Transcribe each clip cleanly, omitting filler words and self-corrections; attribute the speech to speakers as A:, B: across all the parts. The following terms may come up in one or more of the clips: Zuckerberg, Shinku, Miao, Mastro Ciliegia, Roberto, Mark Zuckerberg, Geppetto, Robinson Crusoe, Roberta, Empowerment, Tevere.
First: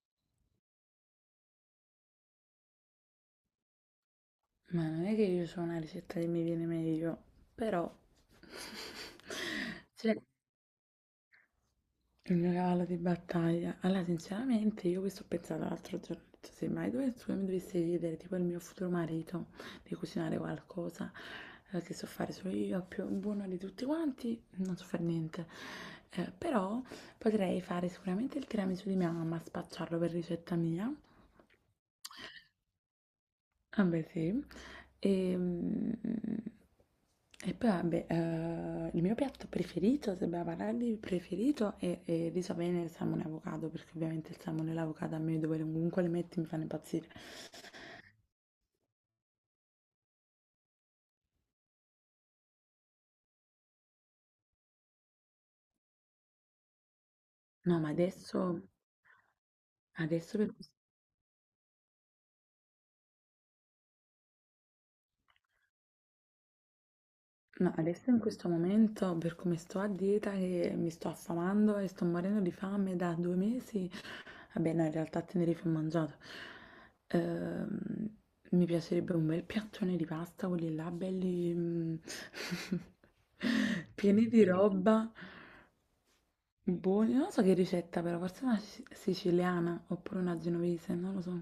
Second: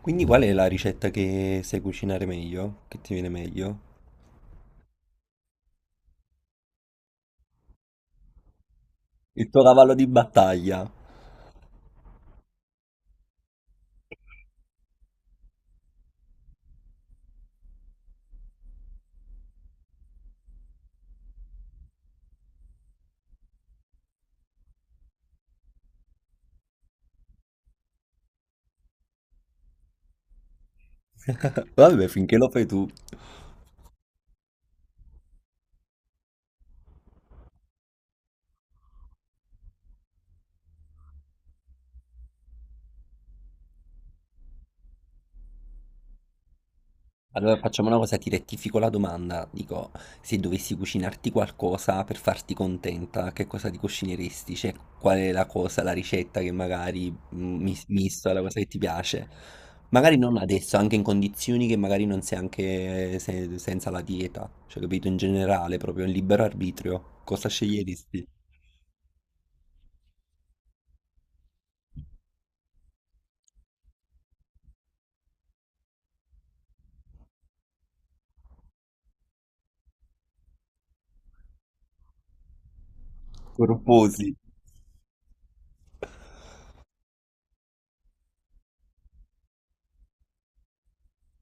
A: Quindi qual è la ricetta che sai cucinare meglio? Che ti viene meglio?
B: Ma non è che io so una ricetta che mi viene meglio, però
A: Il tuo cavallo di
B: cioè,
A: battaglia.
B: il mio cavallo di battaglia. Allora, sinceramente, io questo ho pensato l'altro giorno, ho detto, se mai dovessi, mi dovessi chiedere, tipo il mio futuro marito, di cucinare qualcosa che so fare solo io, più buono di tutti quanti, non so fare niente. Però potrei fare sicuramente il tiramisù di mia mamma, spacciarlo per ricetta mia.
A: Vabbè, finché lo fai tu.
B: Ah beh sì. Ehm, e poi vabbè, il mio piatto preferito, se dobbiamo parlare di preferito, è il riso bene e il salmone e avocado, perché ovviamente il salmone e l'avocado a me dove comunque li metti mi fanno impazzire.
A: Allora facciamo una cosa, ti rettifico la domanda. Dico, se dovessi cucinarti qualcosa per farti contenta, che cosa ti cucineresti? Cioè, qual è la cosa, la ricetta che magari
B: No, ma
A: misto alla cosa
B: adesso,
A: che ti piace? Magari non
B: adesso, per
A: adesso, anche in condizioni che magari non sei anche senza la dieta. Cioè, capito, in generale, proprio in libero arbitrio. Cosa
B: no, adesso in
A: sceglieresti?
B: questo momento, per come sto a dieta, che mi sto affamando e sto morendo di fame da 2 mesi. Vabbè, no, in realtà a Tenerife ho mangiato. Ehm, Mi piacerebbe un bel piattone di pasta, quelli là belli pieni
A: Corposi.
B: di roba, buoni. Non lo so che ricetta però, forse una siciliana oppure una genovese, non lo so.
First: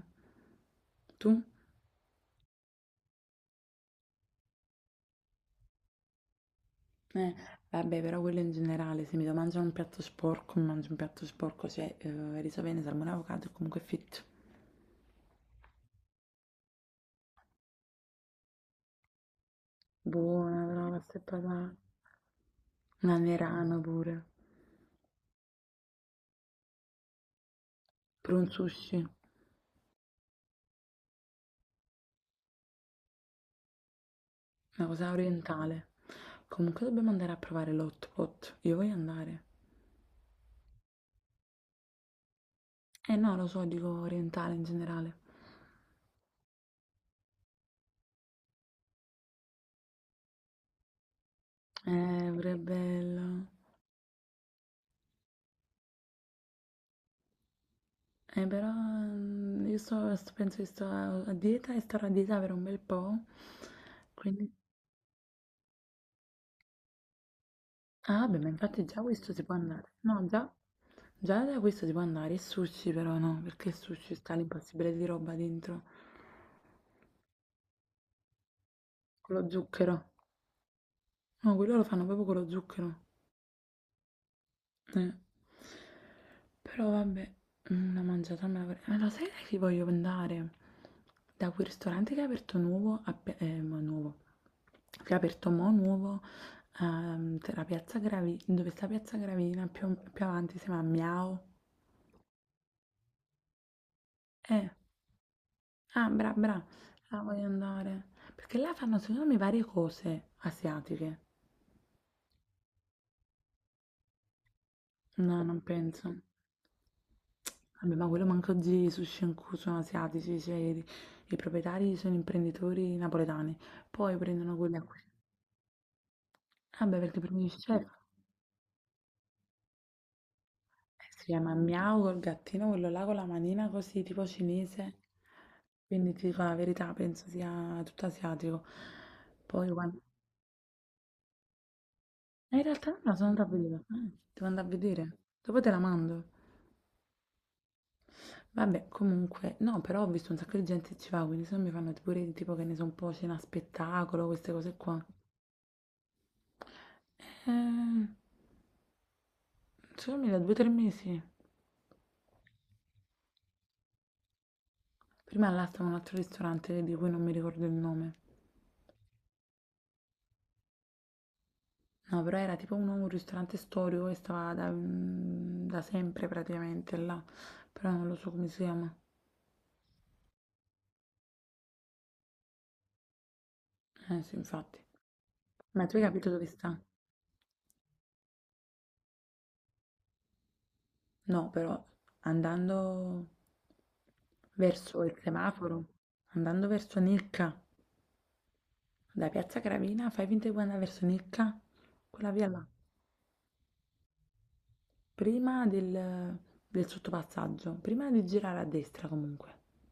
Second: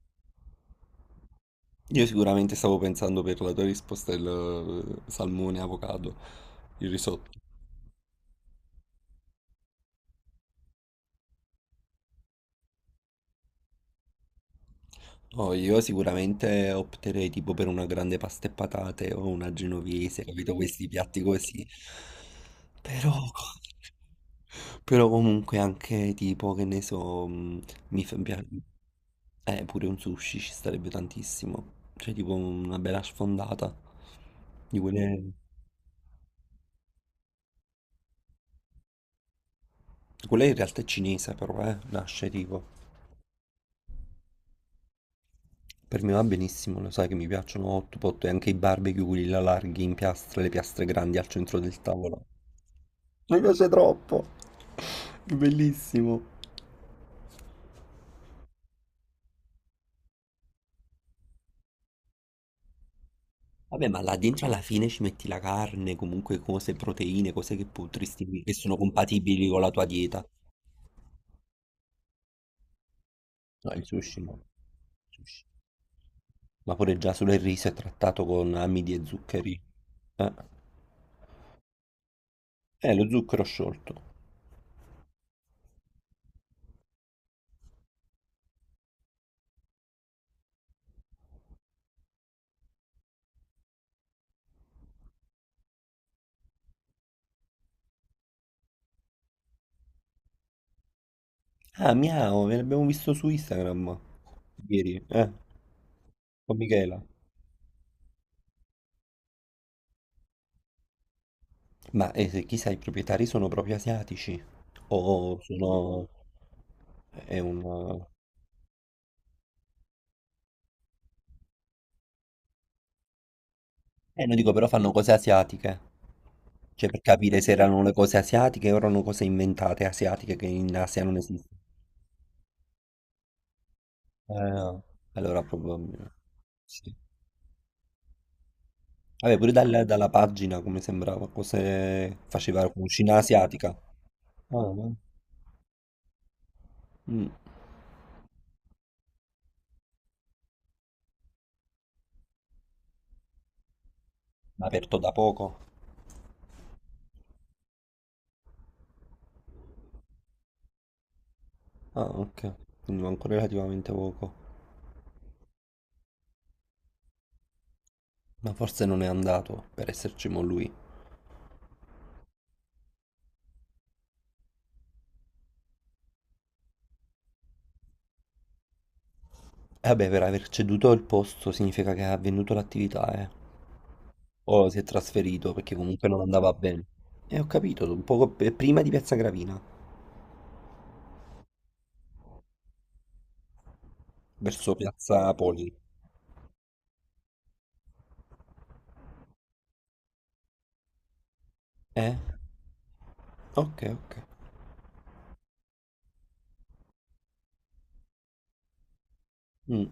B: Tu?
A: Io sicuramente stavo pensando per la tua risposta il salmone, avocado, il risotto.
B: Eh, vabbè, però quello in generale, se mi devo mangiare un piatto sporco, mi mangio un piatto sporco, cioè riso bene, salmone, avocado e comunque fitto.
A: No, io sicuramente opterei tipo per una grande pasta e patate o una genovese, capito?
B: Buona
A: Questi
B: però la pasta
A: piatti
B: e
A: così.
B: patate. Un
A: Però,
B: anerano pure.
A: però comunque anche tipo, che ne so, mm, mi fa
B: Per
A: piace.
B: un sushi.
A: Pure un sushi ci starebbe tantissimo. Cioè tipo una bella sfondata. Di
B: Una cosa
A: quelle...
B: orientale. Comunque dobbiamo andare a provare l'hot pot. Io voglio andare.
A: Quella in realtà è cinese però, nasce tipo.
B: Eh no, lo so, dico orientale in generale.
A: Per me va benissimo, lo sai che mi piacciono hot pot e anche i barbecue, quelli là larghi in piastre, le piastre grandi al centro del tavolo.
B: Pure bello.
A: Mi piace troppo. È bellissimo.
B: Però io penso che sto a dieta e starò a dieta per un bel po'.
A: Vabbè, ma là dentro
B: Quindi...
A: alla fine ci metti la carne, comunque cose, proteine, cose che
B: Ah, vabbè,
A: potresti,
B: ma
A: che sono
B: infatti già questo si
A: compatibili
B: può
A: con la tua
B: andare.
A: dieta.
B: No, già, già da questo si può andare. Il sushi però no, perché
A: No,
B: il
A: il
B: sushi
A: sushi
B: sta
A: no.
B: l'impossibile di roba
A: Sushi.
B: dentro.
A: Ma pure già solo il riso è trattato con amidi e
B: Con lo
A: zuccheri.
B: zucchero.
A: Eh,
B: No, quello lo fanno proprio con lo
A: Eh,
B: zucchero.
A: lo zucchero sciolto.
B: Eh. Però vabbè, una mangiata me la vorrei... Ma lo sai da chi voglio andare? Da quel ristorante che è aperto nuovo, ma nuovo, che è aperto mo' nuovo, tra Piazza Gravi, dove sta Piazza Gravina, più avanti si chiama Miao.
A: Ah, Miao, ve l'abbiamo visto su Instagram
B: Eh,
A: ieri, con
B: bra,
A: Michela.
B: ah, voglio andare. Perché là fanno secondo me varie cose asiatiche.
A: Ma chissà, i proprietari sono proprio asiatici
B: No,
A: o
B: non
A: sono...
B: penso.
A: È
B: Vabbè,
A: un...
B: ma quello manco oggi i sushi in cui sono asiatici, i proprietari sono imprenditori napoletani. Poi
A: Non dico,
B: prendono
A: però
B: quelli a
A: fanno
B: cui
A: cose asiatiche. Cioè,
B: vabbè,
A: per
B: perché per
A: capire
B: me
A: se
B: il
A: erano
B: chef
A: le cose asiatiche o erano cose inventate asiatiche che in Asia non
B: si chiama
A: esistono.
B: Miao col gattino, quello là con la manina così, tipo
A: No.
B: cinese.
A: Allora
B: Quindi
A: probabilmente...
B: ti dico la verità,
A: Sì.
B: penso sia tutto asiatico.
A: Vabbè, pure
B: Poi quando...
A: dalla pagina, come sembrava, cose...
B: in
A: faceva
B: realtà no,
A: cucina
B: sono andata a
A: asiatica. Ah,
B: vedere. Eh, devo andare a
A: no?
B: vedere. Dopo te la mando.
A: Mm.
B: Vabbè, comunque, no, però ho visto un sacco di gente che ci va, quindi se no mi fanno pure tipo che ne so un po' cena spettacolo, queste cose
A: Aperto
B: qua.
A: da poco?
B: Eh, secondo me da 2 o 3 mesi.
A: Ah, ok. Quindi manco relativamente poco.
B: Prima là stava un altro ristorante di cui non mi ricordo il nome.
A: Ma forse non è andato per esserci mo lui.
B: No, però era tipo un ristorante storico che stava da, da sempre praticamente là, però non lo so come si chiama.
A: E vabbè, per aver ceduto il posto significa che ha venduto l'attività, eh.
B: Eh sì,
A: O si è
B: infatti.
A: trasferito perché
B: Ma tu hai
A: comunque non
B: capito dove
A: andava
B: sta?
A: bene. E ho capito, un poco prima di Piazza Gravina,
B: No, però andando
A: verso
B: verso il
A: Piazza Poli.
B: semaforo, andando verso Nicca, da Piazza Gravina, fai finta di andare verso Nicca,
A: Eh?
B: quella via là,
A: Ok, ok.
B: prima del sottopassaggio, prima di girare a destra comunque.
A: Mm,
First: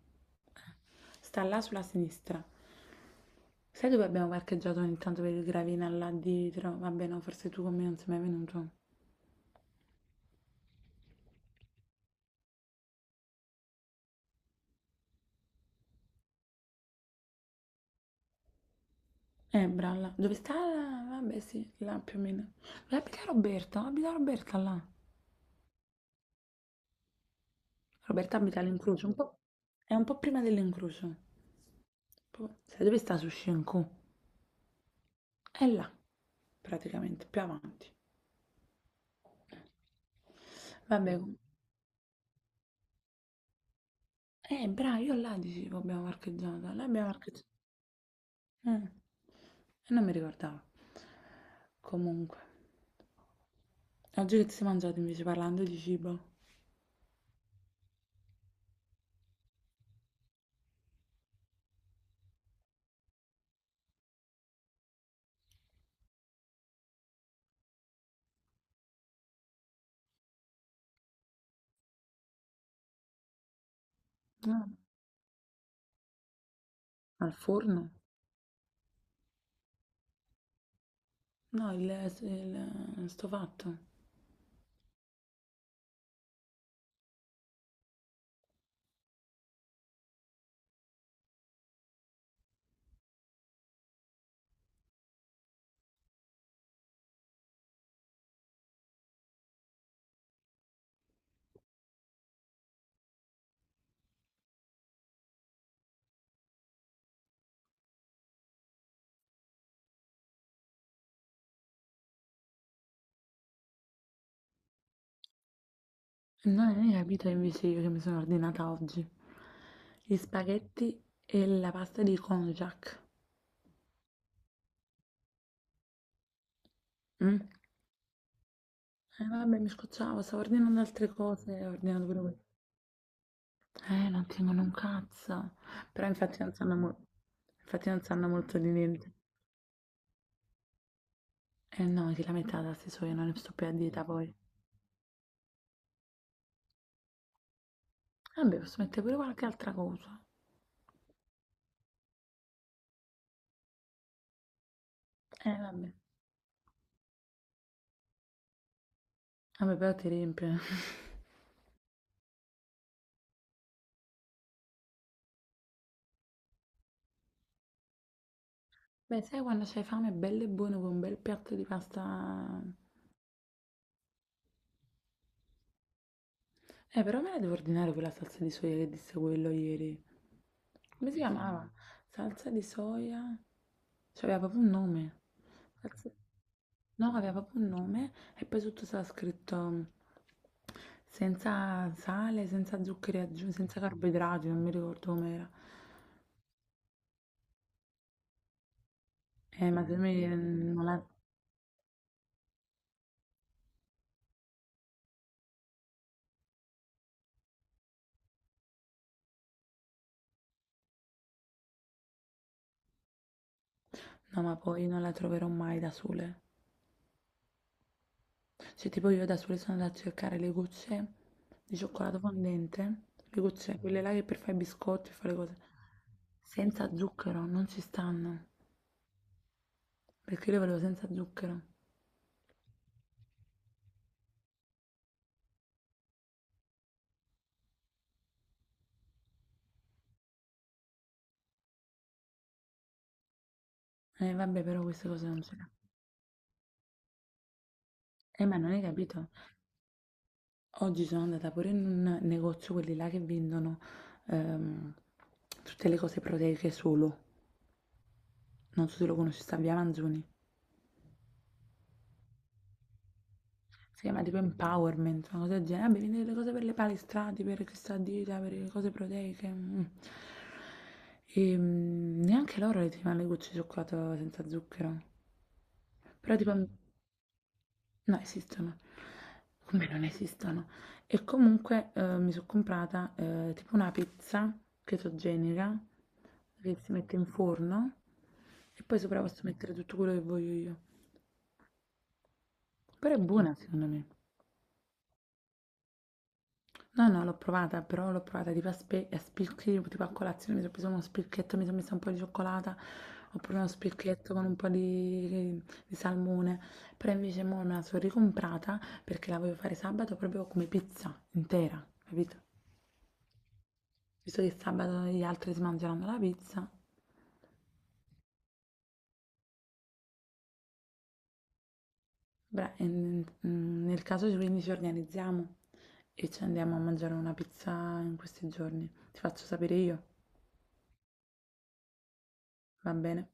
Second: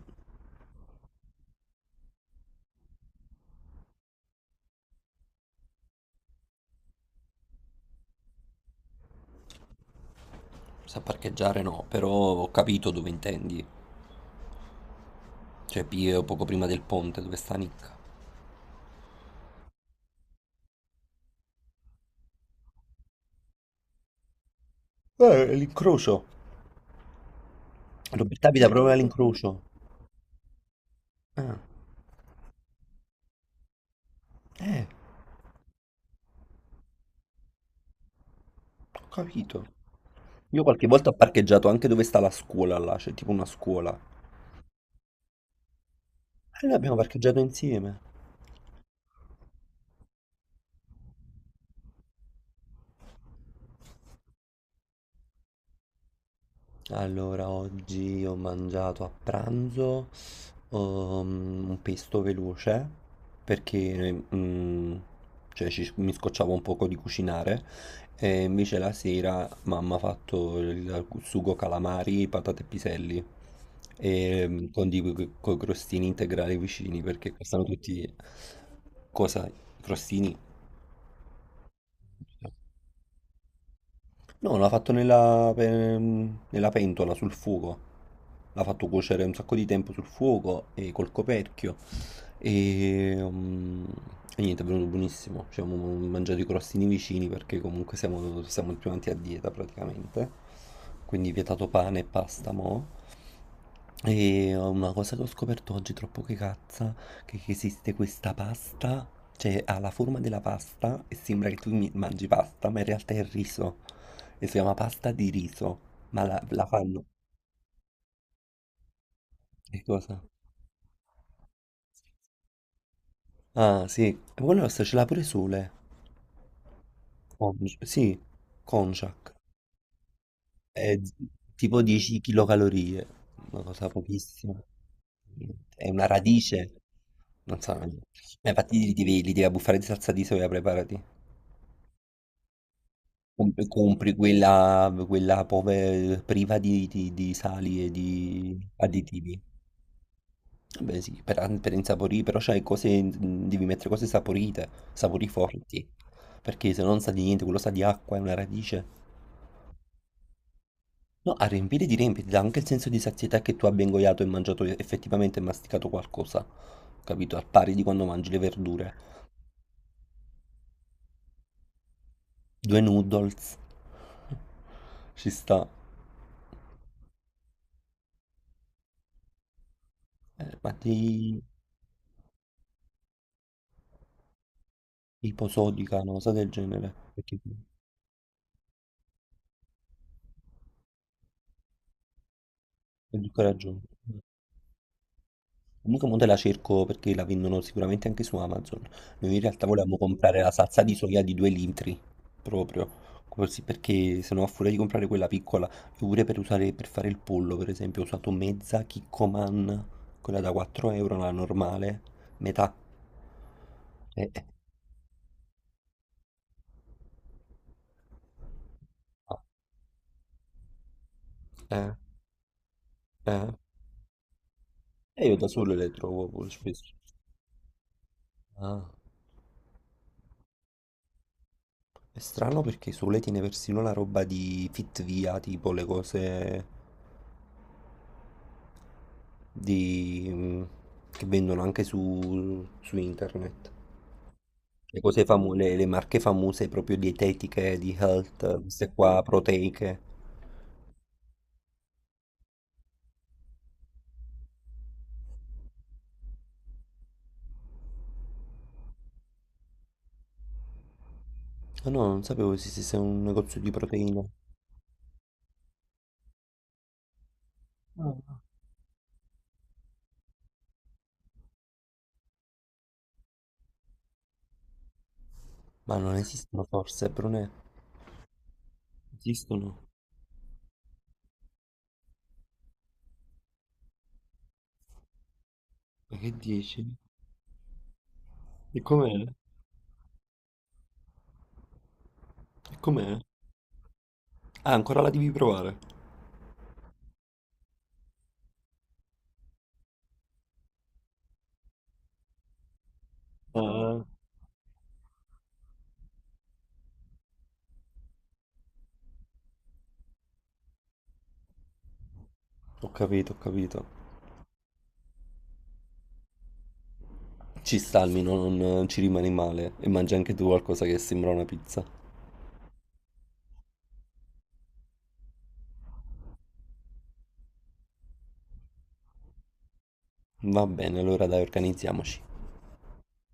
B: Sta là sulla sinistra. Sai dove abbiamo parcheggiato ogni tanto per il gravina là dietro? Vabbè, no, forse tu con me non sei mai venuto.
A: sa parcheggiare no, però ho capito dove intendi. Cioè, Pio, poco prima del ponte, dove sta Nick.
B: Bralla. Dove sta? Vabbè, sì, là più o meno. Dove abita Roberto? Abita Roberta là.
A: L'incrocio.
B: Roberta
A: Roberta
B: abita
A: abita sì, proprio proprio
B: all'incrocio, un po'...
A: all'incrocio.
B: è un po' prima dell'incrocio.
A: Ah,
B: Sai dove sta su Shinku?
A: eh.
B: È là, praticamente, più avanti.
A: Ho capito. Io qualche volta ho
B: Vabbè, com-
A: parcheggiato anche dove sta la scuola là, c'è tipo una scuola.
B: bravo, io là dicevo abbiamo
A: E
B: parcheggiato.
A: noi
B: Là
A: abbiamo
B: abbiamo
A: parcheggiato
B: parcheggiato.
A: insieme.
B: Eh, e non mi ricordavo. Comunque, oggi che ti sei mangiato invece parlando di cibo?
A: Allora, oggi ho mangiato a pranzo un pesto veloce perché mm, cioè, mi scocciavo un poco di cucinare e invece la sera mamma ha fatto il sugo calamari, patate e piselli e, mm,
B: Ah,
A: con i crostini integrali vicini
B: al
A: perché costano
B: forno?
A: tutti cosa? I crostini?
B: No, il- sto fatto.
A: No, l'ha fatto nella pentola sul fuoco. L'ha fatto cuocere un sacco di tempo sul fuoco e col coperchio. Ehm, e niente, è venuto buonissimo. Ci siamo mangiati i crostini vicini perché comunque siamo più avanti a dieta praticamente. Quindi vietato pane e pasta mo'. E una cosa che ho scoperto oggi troppo che cazza, che esiste questa pasta, cioè ha la forma della pasta e sembra che tu mangi pasta, ma in realtà è riso. E si chiama pasta di riso. Ma la
B: No, non hai
A: fanno.
B: capito invece io che mi sono ordinata oggi.
A: Che
B: Gli
A: cosa?
B: spaghetti e la pasta di konjac.
A: Ah, sì. E poi la nostra ce l'ha pure Sole.
B: Mm?
A: Con- sì,
B: Eh
A: Conciac,
B: vabbè, mi scocciavo, stavo ordinando
A: è
B: altre cose, e ho
A: tipo
B: ordinato
A: 10
B: pure questo.
A: kilocalorie, una cosa
B: Non
A: pochissima.
B: tengono un cazzo.
A: È una
B: Però infatti non sanno,
A: radice,
B: mo-
A: non so. Ma
B: infatti non sanno molto di
A: infatti
B: niente.
A: li devi abbuffare di salsa di soia, preparati.
B: Eh no, che la metà da se so, io non ne sto più a dieta
A: Compri
B: poi.
A: quella, quella priva di, di sali e di
B: Vabbè, posso mettere pure
A: additivi.
B: qualche altra cosa.
A: Vabbè sì, per insaporire, però c'hai cose, devi mettere cose saporite, sapori
B: Eh
A: forti,
B: vabbè.
A: perché se non sa di niente, quello sa di acqua, è una radice.
B: Vabbè, però ti riempie.
A: No, a riempire di riempire, dà anche il senso di sazietà che tu abbia ingoiato e mangiato effettivamente e masticato qualcosa, capito? Al pari di quando mangi le verdure.
B: Beh, sai quando c'hai fame, bello e buono con un bel piatto di pasta.
A: Due noodles, ci sta.
B: Però me la devo ordinare quella salsa di soia che disse quello ieri.
A: Ma
B: Come si
A: di
B: chiamava? Mm. Salsa di soia? Cioè, aveva proprio un nome.
A: iposodica,
B: Salsa-
A: una cosa del genere,
B: no, aveva
A: perché
B: proprio un nome e poi sotto stava scritto senza sale, senza
A: è
B: zuccheri
A: di
B: aggiunti,
A: coraggio.
B: senza carboidrati, non mi ricordo com'era.
A: Comunque mo te la cerco perché la vendono sicuramente anche su Amazon. Noi in realtà
B: Ma se
A: volevamo
B: mi-
A: comprare la salsa
B: non
A: di
B: la...
A: soia di 2 litri, proprio, così perché se no a furia di comprare quella piccola, io pure per usare, per fare il pollo per esempio ho usato mezza Kikkoman, quella da 4 euro, la normale, metà. Eh,
B: No,
A: eh,
B: ma poi non la troverò mai da sole. Cioè, tipo io da
A: no.
B: sole sono andata a cercare le gocce di
A: Eh,
B: cioccolato fondente, le
A: eh.
B: gocce, quelle là che per fare i biscotti e
A: E
B: fare
A: io
B: le
A: da
B: cose,
A: sole le trovo poi
B: senza
A: spesso.
B: zucchero, non ci stanno.
A: Ah,
B: Perché io lo volevo senza zucchero.
A: è strano perché Sole tiene persino la roba di Fitvia, tipo le cose di, che vendono anche su internet.
B: Vabbè, però
A: Le
B: queste
A: cose
B: cose non
A: famose,
B: si fa.
A: le marche famose proprio dietetiche, di
B: Ma
A: health,
B: non hai
A: queste qua
B: capito?
A: proteiche.
B: Oggi sono andata pure in un negozio, quelli là che vendono ehm, tutte le cose proteiche solo. Non so se lo conosci, sta via Manzoni.
A: Ah no, non sapevo esistesse un negozio di
B: Si
A: proteine.
B: chiama tipo Empowerment, una cosa del genere. Vabbè, vendete le cose per le palestrati, per questa
A: Ah.
B: dieta, per le cose proteiche. Mm. E neanche loro le ti fanno le gocce di cioccolato senza zucchero.
A: Ma non
B: Però tipo
A: esistono forse, Brunè?
B: no, esistono.
A: Esistono.
B: Come non esistono? E comunque, mi so' comprata, tipo una pizza chetogenica
A: Ma che
B: che
A: dici?
B: si mette in forno
A: E
B: e poi sopra
A: com'è?
B: posso mettere tutto quello che voglio io.
A: E
B: Però
A: com'è?
B: è buona secondo me.
A: Ah, ancora la devi provare.
B: No, no, l'ho provata, però l'ho provata tipo a spicchi, tipo a colazione, mi sono preso uno spilchetto, mi sono messa un po' di cioccolata, ho preso uno
A: Ah.
B: spilchetto con un po' di salmone, però invece mo me la sono ricomprata perché la voglio fare sabato proprio come pizza intera, capito?
A: Ho capito, ho capito.
B: Visto che sabato gli altri si mangeranno la pizza,
A: Ci sta almeno, non ci rimani male. E mangi anche tu qualcosa che sembra una pizza.
B: beh, nel caso quindi ci organizziamo e ci andiamo a mangiare una pizza in questi giorni. Ti faccio sapere io,
A: Va bene, allora dai, organizziamoci.
B: va bene?